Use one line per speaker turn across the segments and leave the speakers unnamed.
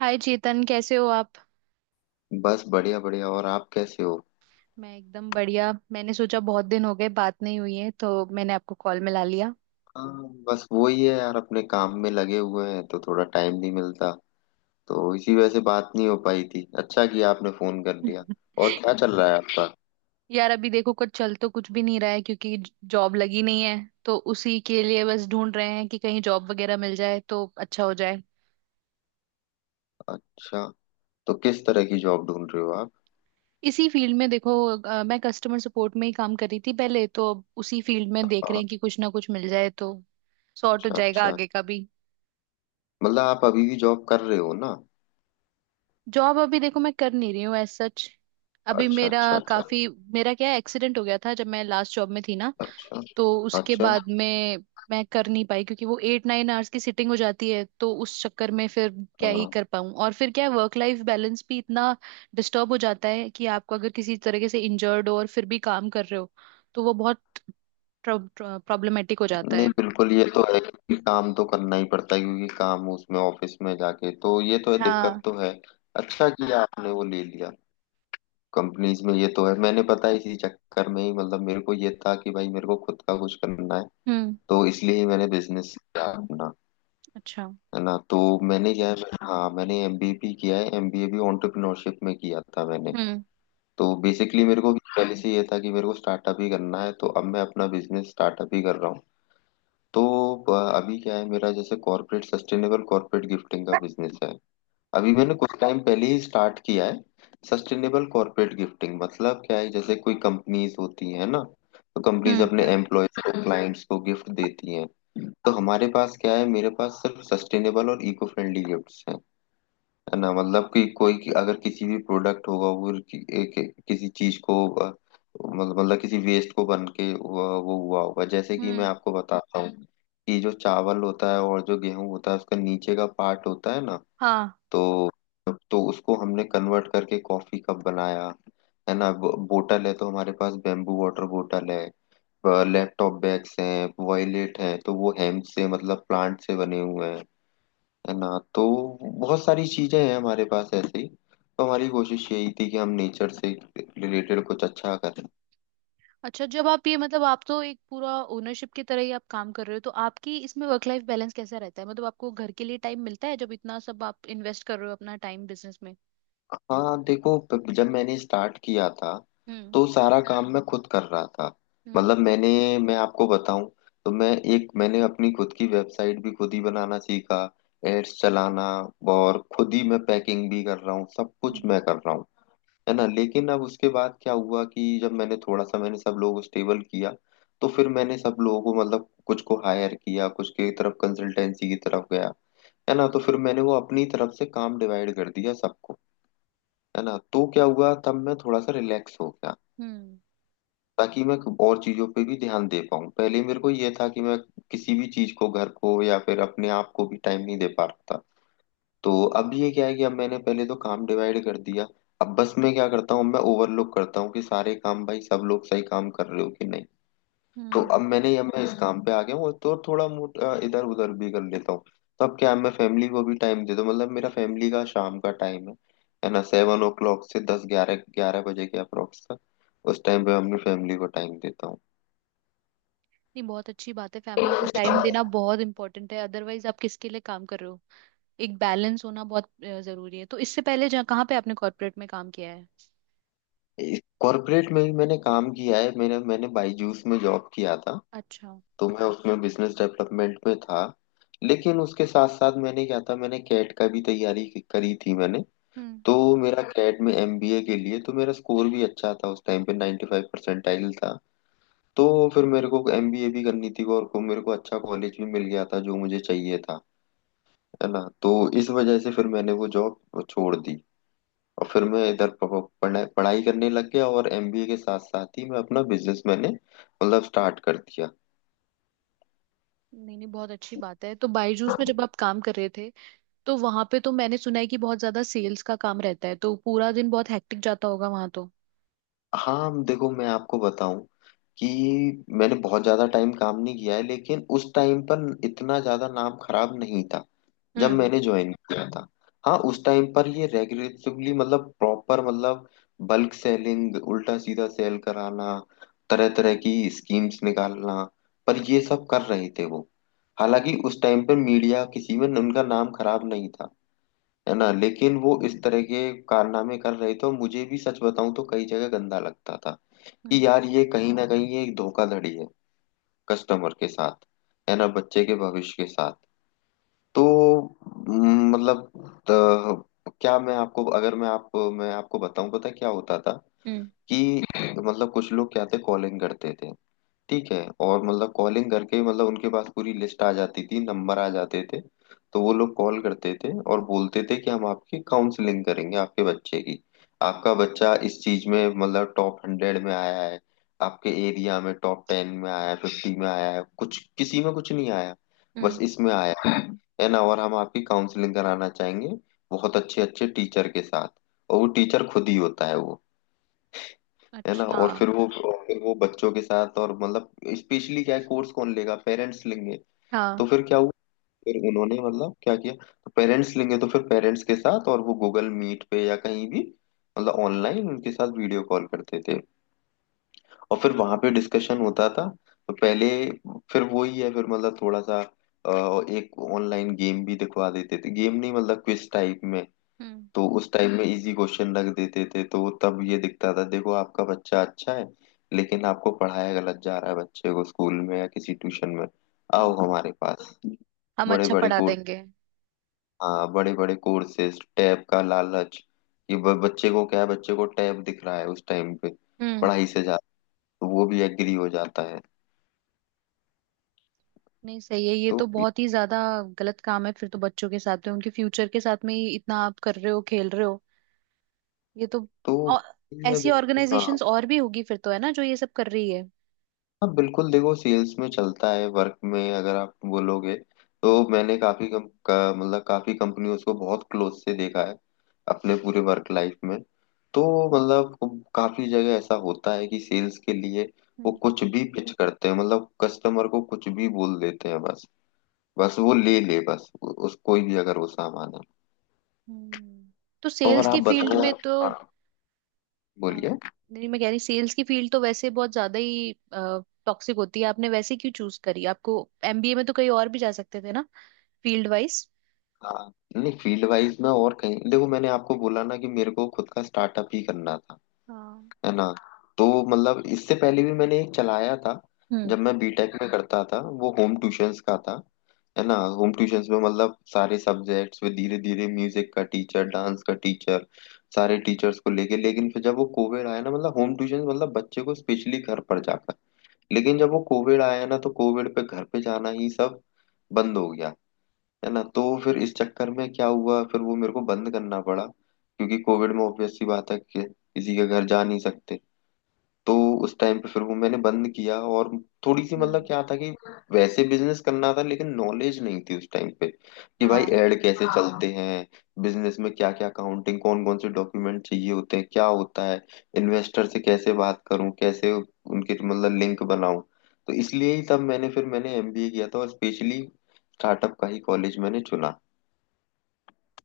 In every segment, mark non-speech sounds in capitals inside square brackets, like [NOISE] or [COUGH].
हाय चेतन, कैसे हो आप।
बस बढ़िया बढ़िया। और आप कैसे हो?
मैं एकदम बढ़िया। मैंने सोचा बहुत दिन हो गए, बात नहीं हुई है, तो मैंने आपको कॉल मिला लिया।
हाँ, बस वही है यार, अपने काम में लगे हुए हैं तो थोड़ा टाइम नहीं मिलता। तो इसी वजह से बात नहीं हो पाई थी। अच्छा किया आपने फोन कर लिया।
[LAUGHS]
और क्या चल रहा है आपका?
यार अभी देखो, कुछ चल तो कुछ भी नहीं रहा है, क्योंकि जॉब लगी नहीं है। तो उसी के लिए बस ढूंढ रहे हैं कि कहीं जॉब वगैरह मिल जाए तो अच्छा हो जाए।
अच्छा। तो किस तरह की जॉब ढूंढ रहे हो आप?
इसी फील्ड में देखो मैं कस्टमर सपोर्ट में ही काम कर रही थी पहले, तो अब उसी फील्ड में देख रहे
हाँ,
हैं कि कुछ ना कुछ मिल जाए तो सॉर्ट हो
अच्छा
जाएगा
अच्छा।
आगे का भी।
मतलब आप अभी भी जॉब कर रहे हो ना?
जॉब अभी देखो, मैं कर नहीं रही हूँ एज सच। अभी
अच्छा
मेरा
अच्छा अच्छा।
काफी, मेरा क्या एक्सीडेंट हो गया था जब मैं लास्ट जॉब में थी ना।
अच्छा।
तो उसके
अच्छा।
बाद में मैं कर नहीं पाई, क्योंकि वो 8-9 आवर्स की सिटिंग हो जाती है। तो उस चक्कर में फिर क्या ही
हाँ।
कर पाऊँ, और फिर क्या वर्क लाइफ बैलेंस भी इतना डिस्टर्ब हो जाता है कि आपको अगर किसी तरीके से इंजर्ड हो और फिर भी काम कर रहे हो, तो वो बहुत प्रॉब्लमेटिक हो जाता
नहीं
है।
बिल्कुल, ये तो है कि काम तो करना ही पड़ता है, क्योंकि काम उसमें ऑफिस में जाके, तो ये तो है, दिक्कत
हाँ।
तो है। अच्छा किया आपने वो ले लिया। कंपनीज में ये तो है, मैंने पता है, इसी चक्कर में ही मतलब मेरे को ये था कि भाई मेरे को खुद का कुछ करना है।
हम्म।
तो इसलिए ही मैंने बिजनेस किया अपना।
अच्छा।
है ना? तो मैंने क्या है हाँ, मैंने एमबीए किया है। एमबीए भी एंटरप्रेन्योरशिप में किया था मैंने।
हम्म।
तो बेसिकली मेरे को पहले से ये था कि मेरे को स्टार्टअप ही करना है। तो अब मैं अपना बिजनेस स्टार्टअप ही कर रहा हूँ। तो अभी क्या है, मेरा जैसे कॉर्पोरेट, सस्टेनेबल कॉर्पोरेट गिफ्टिंग का बिजनेस है। अभी मैंने कुछ टाइम पहले ही स्टार्ट किया है। सस्टेनेबल कॉर्पोरेट गिफ्टिंग मतलब क्या है, जैसे कोई कंपनीज होती है ना, तो कंपनीज
हम्म।
अपने एम्प्लॉयज को, क्लाइंट्स को गिफ्ट देती हैं। तो हमारे पास क्या है, मेरे पास सिर्फ सस्टेनेबल और इको फ्रेंडली गिफ्ट्स हैं। है ना? मतलब कि कोई, कि अगर किसी भी प्रोडक्ट होगा वो किसी चीज को मतलब किसी वेस्ट को बन के वो हुआ होगा। जैसे कि मैं
हम्म।
आपको बताता हूँ, कि जो चावल होता है और जो गेहूं होता है, उसका नीचे का पार्ट होता है ना,
हाँ।
तो तो उसको हमने कन्वर्ट करके कॉफी कप बनाया। है ना? बोतल है तो हमारे पास बेम्बू वाटर बोतल है। लैपटॉप बैग्स हैं, वॉयलेट है तो वो हेम्प से, मतलब प्लांट से बने हुए हैं। है ना? तो बहुत सारी चीजें हैं हमारे पास ऐसी। तो हमारी कोशिश यही थी कि हम नेचर से रिलेटेड कुछ अच्छा करें।
अच्छा, जब आप ये, मतलब आप तो एक पूरा ओनरशिप की तरह ही आप काम कर रहे हो, तो आपकी इसमें वर्क लाइफ बैलेंस कैसा रहता है? मतलब आपको घर के लिए टाइम मिलता है, जब इतना सब आप इन्वेस्ट कर रहे हो अपना टाइम बिजनेस में?
हाँ देखो, जब मैंने स्टार्ट किया था
हम्म।
तो सारा काम मैं खुद कर रहा था।
हम्म।
मतलब मैंने, मैं आपको बताऊं, तो मैं, एक, मैंने अपनी खुद की वेबसाइट भी खुद ही बनाना सीखा, एड्स चलाना, और खुद ही मैं पैकिंग भी कर रहा हूँ, सब कुछ
हम्म।
मैं कर रहा हूँ। है ना? लेकिन अब उसके बाद क्या हुआ कि जब मैंने थोड़ा सा, मैंने सब लोगों को स्टेबल किया, तो फिर मैंने सब लोगों को मतलब कुछ को हायर किया, कुछ की तरफ कंसल्टेंसी की तरफ गया। है ना? तो फिर मैंने वो अपनी तरफ से काम डिवाइड कर दिया सबको। है ना? तो क्या हुआ, तब मैं थोड़ा सा रिलैक्स हो गया,
हम्म।
ताकि मैं और चीजों पे भी ध्यान दे पाऊँ। पहले मेरे को ये था कि मैं किसी भी चीज को, घर को या फिर अपने आप को भी टाइम नहीं दे पा रहा था। तो अब ये क्या है कि अब मैंने पहले तो काम डिवाइड कर दिया। अब बस मैं क्या करता हूँ, मैं ओवरलोक करता हूँ कि सारे काम, भाई सब लोग सही काम कर रहे हो कि नहीं। तो
हम्म।
अब मैं इस काम पे आ गया हूँ, और तो थोड़ा मोट, इधर उधर भी कर लेता हूँ। तो अब क्या है, मैं फैमिली को भी टाइम देता हूँ, मतलब मेरा फैमिली का शाम का टाइम है। है ना? 7 o'clock से दस ग्यारह ग्यारह बजे के अप्रोक्स तक, उस टाइम पे अपनी फैमिली को टाइम देता हूँ।
नहीं, बहुत अच्छी बात है। फैमिली को टाइम देना बहुत इंपॉर्टेंट है, अदरवाइज आप किसके लिए काम कर रहे हो। एक बैलेंस होना बहुत जरूरी है। तो इससे पहले जहाँ कहाँ पे आपने कॉर्पोरेट में काम किया है?
कॉर्पोरेट में भी मैंने काम किया है। मेरा मैंने बाईजूस में जॉब किया था।
अच्छा।
तो मैं उसमें बिजनेस डेवलपमेंट में था। लेकिन उसके साथ साथ मैंने क्या था, मैंने कैट का भी तैयारी करी थी मैंने।
हम्म।
तो मेरा कैट में एमबीए के लिए तो मेरा स्कोर भी अच्छा था, उस टाइम पे 95 परसेंटाइल था। तो फिर मेरे को एमबीए भी करनी थी, और को मेरे को अच्छा कॉलेज भी मिल गया था जो मुझे चाहिए था। है ना? तो इस वजह से फिर मैंने वो जॉब छोड़ दी। और फिर मैं इधर पढ़ाई पढ़ाई करने लग गया, और एमबीए के साथ साथ ही मैं अपना बिजनेस मैंने मतलब स्टार्ट कर दिया।
नहीं नहीं, बहुत अच्छी बात है। तो बायजूस में जब आप काम कर रहे थे, तो वहां पे तो मैंने सुना है कि बहुत ज्यादा सेल्स का काम रहता है। तो पूरा दिन बहुत हेक्टिक जाता होगा वहां तो।
हाँ देखो, मैं आपको बताऊं कि मैंने बहुत ज्यादा टाइम काम नहीं किया है, लेकिन उस टाइम पर इतना ज्यादा नाम खराब नहीं था जब
हम्म।
मैंने ज्वाइन किया था। हाँ, उस टाइम पर ये रेगुलेटिवली मतलब प्रॉपर, मतलब बल्क सेलिंग, उल्टा सीधा सेल कराना, तरह तरह की स्कीम्स निकालना, पर ये सब कर रहे थे वो। हालांकि उस टाइम पर मीडिया किसी में उनका नाम खराब नहीं था। है ना?
हम्म।
लेकिन वो इस तरह के कारनामे कर रहे थे। और मुझे भी सच बताऊं तो कई जगह गंदा लगता था, कि
हम्म।
यार ये कहीं ना कहीं ये एक धोखाधड़ी है कस्टमर के साथ। है ना? बच्चे के भविष्य के साथ। तो मतलब त- क्या मैं आपको अगर मैं आप मैं आपको बताऊं, पता है क्या होता था
हम्म।
कि मतलब कुछ लोग क्या थे, कॉलिंग करते थे। ठीक है? और मतलब कॉलिंग करके मतलब उनके पास पूरी लिस्ट आ जाती थी, नंबर आ जाते थे। तो वो लोग कॉल करते थे और बोलते थे कि हम आपकी काउंसलिंग करेंगे आपके बच्चे की। आपका बच्चा इस चीज में मतलब टॉप 100 में आया है, आपके एरिया में टॉप 10 में आया है, 50 में आया है, कुछ किसी में कुछ नहीं आया, बस
हम्म,
इसमें आया है। है ना? और हम आपकी काउंसलिंग कराना चाहेंगे बहुत अच्छे अच्छे टीचर के साथ। और वो टीचर खुद ही होता है वो। है ना?
अच्छा।
और
हाँ।
फिर वो, फिर वो बच्चों के साथ और मतलब स्पेशली क्या है कोर्स कौन लेगा, पेरेंट्स लेंगे। तो
हाँ।
फिर क्या हुआ, फिर उन्होंने मतलब क्या किया, तो पेरेंट्स लेंगे तो फिर पेरेंट्स के साथ, और वो गूगल मीट पे या कहीं भी मतलब ऑनलाइन उनके साथ वीडियो कॉल करते थे, और फिर वहां पे डिस्कशन होता था। तो पहले, फिर वही है, फिर मतलब थोड़ा सा एक ऑनलाइन गेम भी दिखवा देते थे, गेम नहीं मतलब क्विज टाइप में।
हम्म।
तो उस टाइम में इजी क्वेश्चन रख देते थे, तो तब ये दिखता था, देखो आपका बच्चा अच्छा है, लेकिन आपको पढ़ाया गलत जा रहा है बच्चे को, स्कूल में या किसी ट्यूशन में। आओ
हम्म।
हमारे पास।
हम
बड़े
अच्छा
बड़े
पढ़ा
कोर्स।
देंगे।
हाँ, बड़े बड़े कोर्सेज, टैब का लालच, कि बच्चे को क्या है, बच्चे को टैब दिख रहा है उस टाइम पे
हम्म।
पढ़ाई से ज्यादा, तो वो भी एग्री हो जाता है।
नहीं सही है, ये
तो
तो बहुत ही ज्यादा गलत काम है फिर तो। बच्चों के साथ में, उनके फ्यूचर के साथ में ही इतना आप कर रहे हो, खेल रहे हो ये तो।
तो
और
ये
ऐसी
बिल्कुल, हाँ।
ऑर्गेनाइजेशंस और भी होगी फिर तो है ना, जो ये सब कर रही है।
हाँ बिल्कुल, देखो सेल्स में चलता है वर्क में, अगर आप बोलोगे तो
हम्म।
मैंने मतलब काफी कंपनियों को बहुत क्लोज से देखा है अपने पूरे वर्क लाइफ में। तो मतलब काफी जगह ऐसा होता है कि सेल्स के लिए वो
हम्म,
कुछ भी पिच करते हैं, मतलब कस्टमर को कुछ भी बोल देते हैं बस, बस वो ले ले, बस उस कोई भी अगर वो सामान है।
हम्म। तो सेल्स
और आप
की फील्ड
बताओ।
में तो
हाँ,
अ,
बोलिए।
नहीं, मैं कह रही सेल्स की फील्ड तो वैसे बहुत ज्यादा ही टॉक्सिक होती है। आपने वैसे क्यों चूज करी? आपको एमबीए में तो कहीं और भी जा सकते थे ना, फील्ड वाइज।
हाँ नहीं, फील्ड वाइज में और कहीं, देखो मैंने आपको बोला ना कि मेरे को खुद का स्टार्टअप ही करना था।
हाँ।
है ना? तो मतलब इससे पहले भी मैंने एक चलाया था,
हम्म।
जब मैं बीटेक में हाँ करता था, वो होम ट्यूशंस का था। है ना? होम ट्यूशंस में मतलब सारे सब्जेक्ट्स में, धीरे धीरे म्यूजिक का टीचर, डांस का टीचर, सारे टीचर्स को लेके। लेकिन फिर जब वो कोविड आया ना, मतलब होम ट्यूशन मतलब बच्चे को स्पेशली घर पर जाकर, लेकिन जब वो कोविड आया ना तो कोविड पे घर पे जाना ही सब बंद हो गया। है ना? तो फिर इस चक्कर में क्या हुआ, फिर वो मेरे को बंद करना पड़ा, क्योंकि कोविड में ऑब्वियस सी बात है कि किसी के घर जा नहीं सकते। तो उस टाइम पे फिर वो मैंने बंद किया। और थोड़ी सी मतलब
हम्म।
क्या था कि वैसे बिजनेस करना था, लेकिन नॉलेज नहीं थी उस टाइम पे कि भाई
हाँ।
ऐड कैसे चलते चलते हैं, बिजनेस में क्या क्या, अकाउंटिंग, कौन कौन से डॉक्यूमेंट चाहिए होते हैं, क्या होता है, इन्वेस्टर से कैसे बात करूं, कैसे उनके मतलब लिंक बनाऊं। तो इसलिए ही तब मैंने, फिर मैंने एमबीए किया था, और स्पेशली स्टार्टअप का ही कॉलेज मैंने चुना।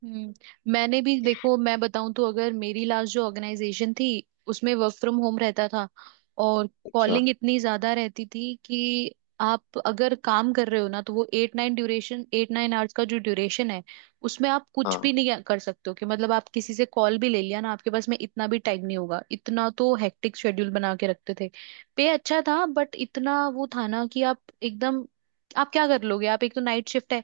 हम्म। मैंने भी, देखो मैं बताऊं तो, अगर मेरी लास्ट जो ऑर्गेनाइजेशन थी, उसमें वर्क फ्रॉम होम रहता था और
अच्छा।
कॉलिंग इतनी ज्यादा रहती थी कि आप अगर काम कर रहे हो ना, तो वो 8-9 ड्यूरेशन, 8-9 आवर्स का जो ड्यूरेशन है, उसमें आप कुछ भी
हाँ।
नहीं कर सकते हो। कि मतलब आप किसी से कॉल भी ले लिया ना, आपके पास में इतना भी टाइम नहीं होगा। इतना तो हेक्टिक शेड्यूल बना के रखते थे। पे अच्छा था, बट इतना वो था ना कि आप एकदम, आप क्या कर लोगे? आप एक तो नाइट शिफ्ट है,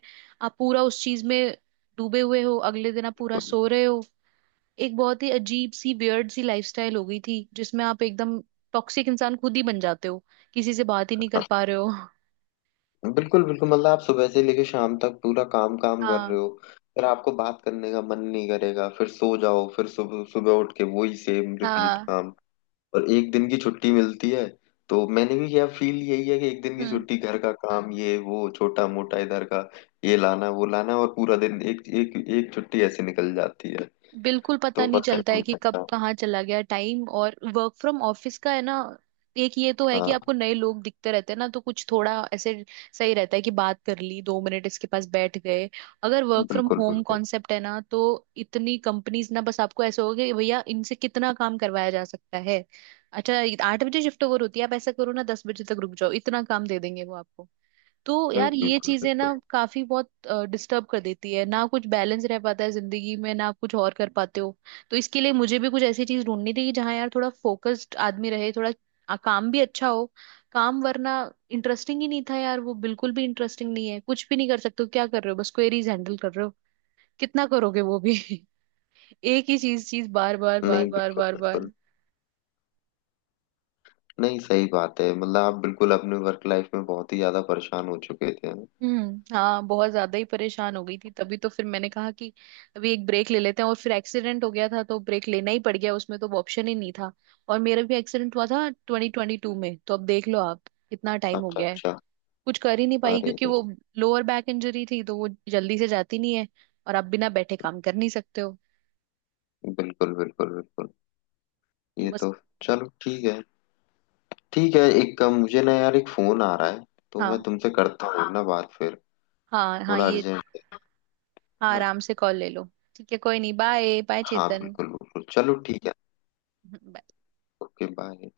आप पूरा उस चीज में डूबे हुए हो, अगले दिन आप पूरा
तो-
सो रहे हो। एक बहुत ही अजीब सी, वियर्ड सी लाइफस्टाइल हो गई थी, जिसमें आप एकदम टॉक्सिक इंसान खुद ही बन जाते हो, किसी से बात ही नहीं कर पा रहे हो।
बिल्कुल बिल्कुल, मतलब आप सुबह से लेके शाम तक पूरा काम काम कर रहे
हाँ।
हो, फिर आपको बात करने का मन नहीं करेगा, फिर सो जाओ, फिर सुबह सुबह उठ के वही सेम रिपीट
हाँ।
काम। और एक दिन की छुट्टी मिलती है, तो मैंने भी किया फील यही है कि एक दिन की
हम्म।
छुट्टी, घर का काम, ये वो छोटा मोटा, इधर का ये लाना, वो लाना, और पूरा दिन एक एक एक छुट्टी ऐसे निकल जाती है।
बिल्कुल पता
तो
नहीं
पता
चलता है
नहीं
कि कब
चलता।
कहाँ चला गया टाइम। और वर्क फ्रॉम ऑफिस का है ना, एक ये तो है कि
हाँ
आपको नए लोग दिखते रहते हैं ना, तो कुछ थोड़ा ऐसे सही रहता है कि बात कर ली 2 मिनट, इसके पास बैठ गए। अगर वर्क फ्रॉम
बिल्कुल बिल्कुल।
होम कॉन्सेप्ट है ना, तो इतनी कंपनीज ना, बस आपको ऐसे होगा कि भैया इनसे कितना काम करवाया जा सकता है। अच्छा, 8 बजे शिफ्ट ओवर होती है, आप ऐसा करो ना 10 बजे तक रुक जाओ, इतना काम दे देंगे वो आपको। तो यार ये
बिल्कुल
चीजें ना
बिल्कुल।
काफी बहुत डिस्टर्ब कर देती है ना, कुछ बैलेंस रह पाता है जिंदगी में ना, कुछ और कर पाते हो। तो इसके लिए मुझे भी कुछ ऐसी चीज ढूंढनी थी कि जहाँ यार थोड़ा फोकस्ड आदमी रहे, थोड़ा काम भी अच्छा हो, काम वरना इंटरेस्टिंग ही नहीं था यार वो। बिल्कुल भी इंटरेस्टिंग नहीं है, कुछ भी नहीं कर सकते हो, क्या कर रहे हो, बस क्वेरीज हैंडल कर रहे हो। कितना करोगे वो भी। [LAUGHS] एक ही चीज, बार बार बार
नहीं
बार
बिल्कुल
बार
बिल्कुल।
बार।
नहीं सही बात है, मतलब आप बिल्कुल अपने वर्क लाइफ में बहुत ही ज्यादा परेशान हो चुके थे।
हम्म, हाँ, बहुत ज्यादा ही परेशान हो गई थी, तभी तो फिर मैंने कहा कि अभी एक ब्रेक ले लेते हैं। और फिर एक्सीडेंट हो गया था, तो ब्रेक लेना ही पड़ गया उसमें, तो अब ऑप्शन ही नहीं था। और मेरा भी एक्सीडेंट हुआ था 2022 में, तो अब देख लो आप कितना टाइम हो
अच्छा
गया है।
अच्छा।
कुछ कर ही नहीं पाई,
अरे
क्योंकि
रे।
वो लोअर बैक इंजरी थी, तो वो जल्दी से जाती नहीं है। और आप बिना बैठे काम कर नहीं सकते हो।
बिल्कुल बिल्कुल बिल्कुल।
तो
ये
बस।
तो, चलो ठीक है। ठीक है, एक काम, मुझे ना यार एक फोन आ रहा है, तो मैं
हाँ।
तुमसे करता हूँ ना बात फिर,
हाँ, हाँ,
थोड़ा
ये।
अर्जेंट है।
हाँ,
ना।
आराम से कॉल ले लो। ठीक है कोई नहीं, बाय बाय
हाँ
चेतन।
बिल्कुल बिल्कुल, चलो ठीक है।
[LAUGHS]
Okay bye.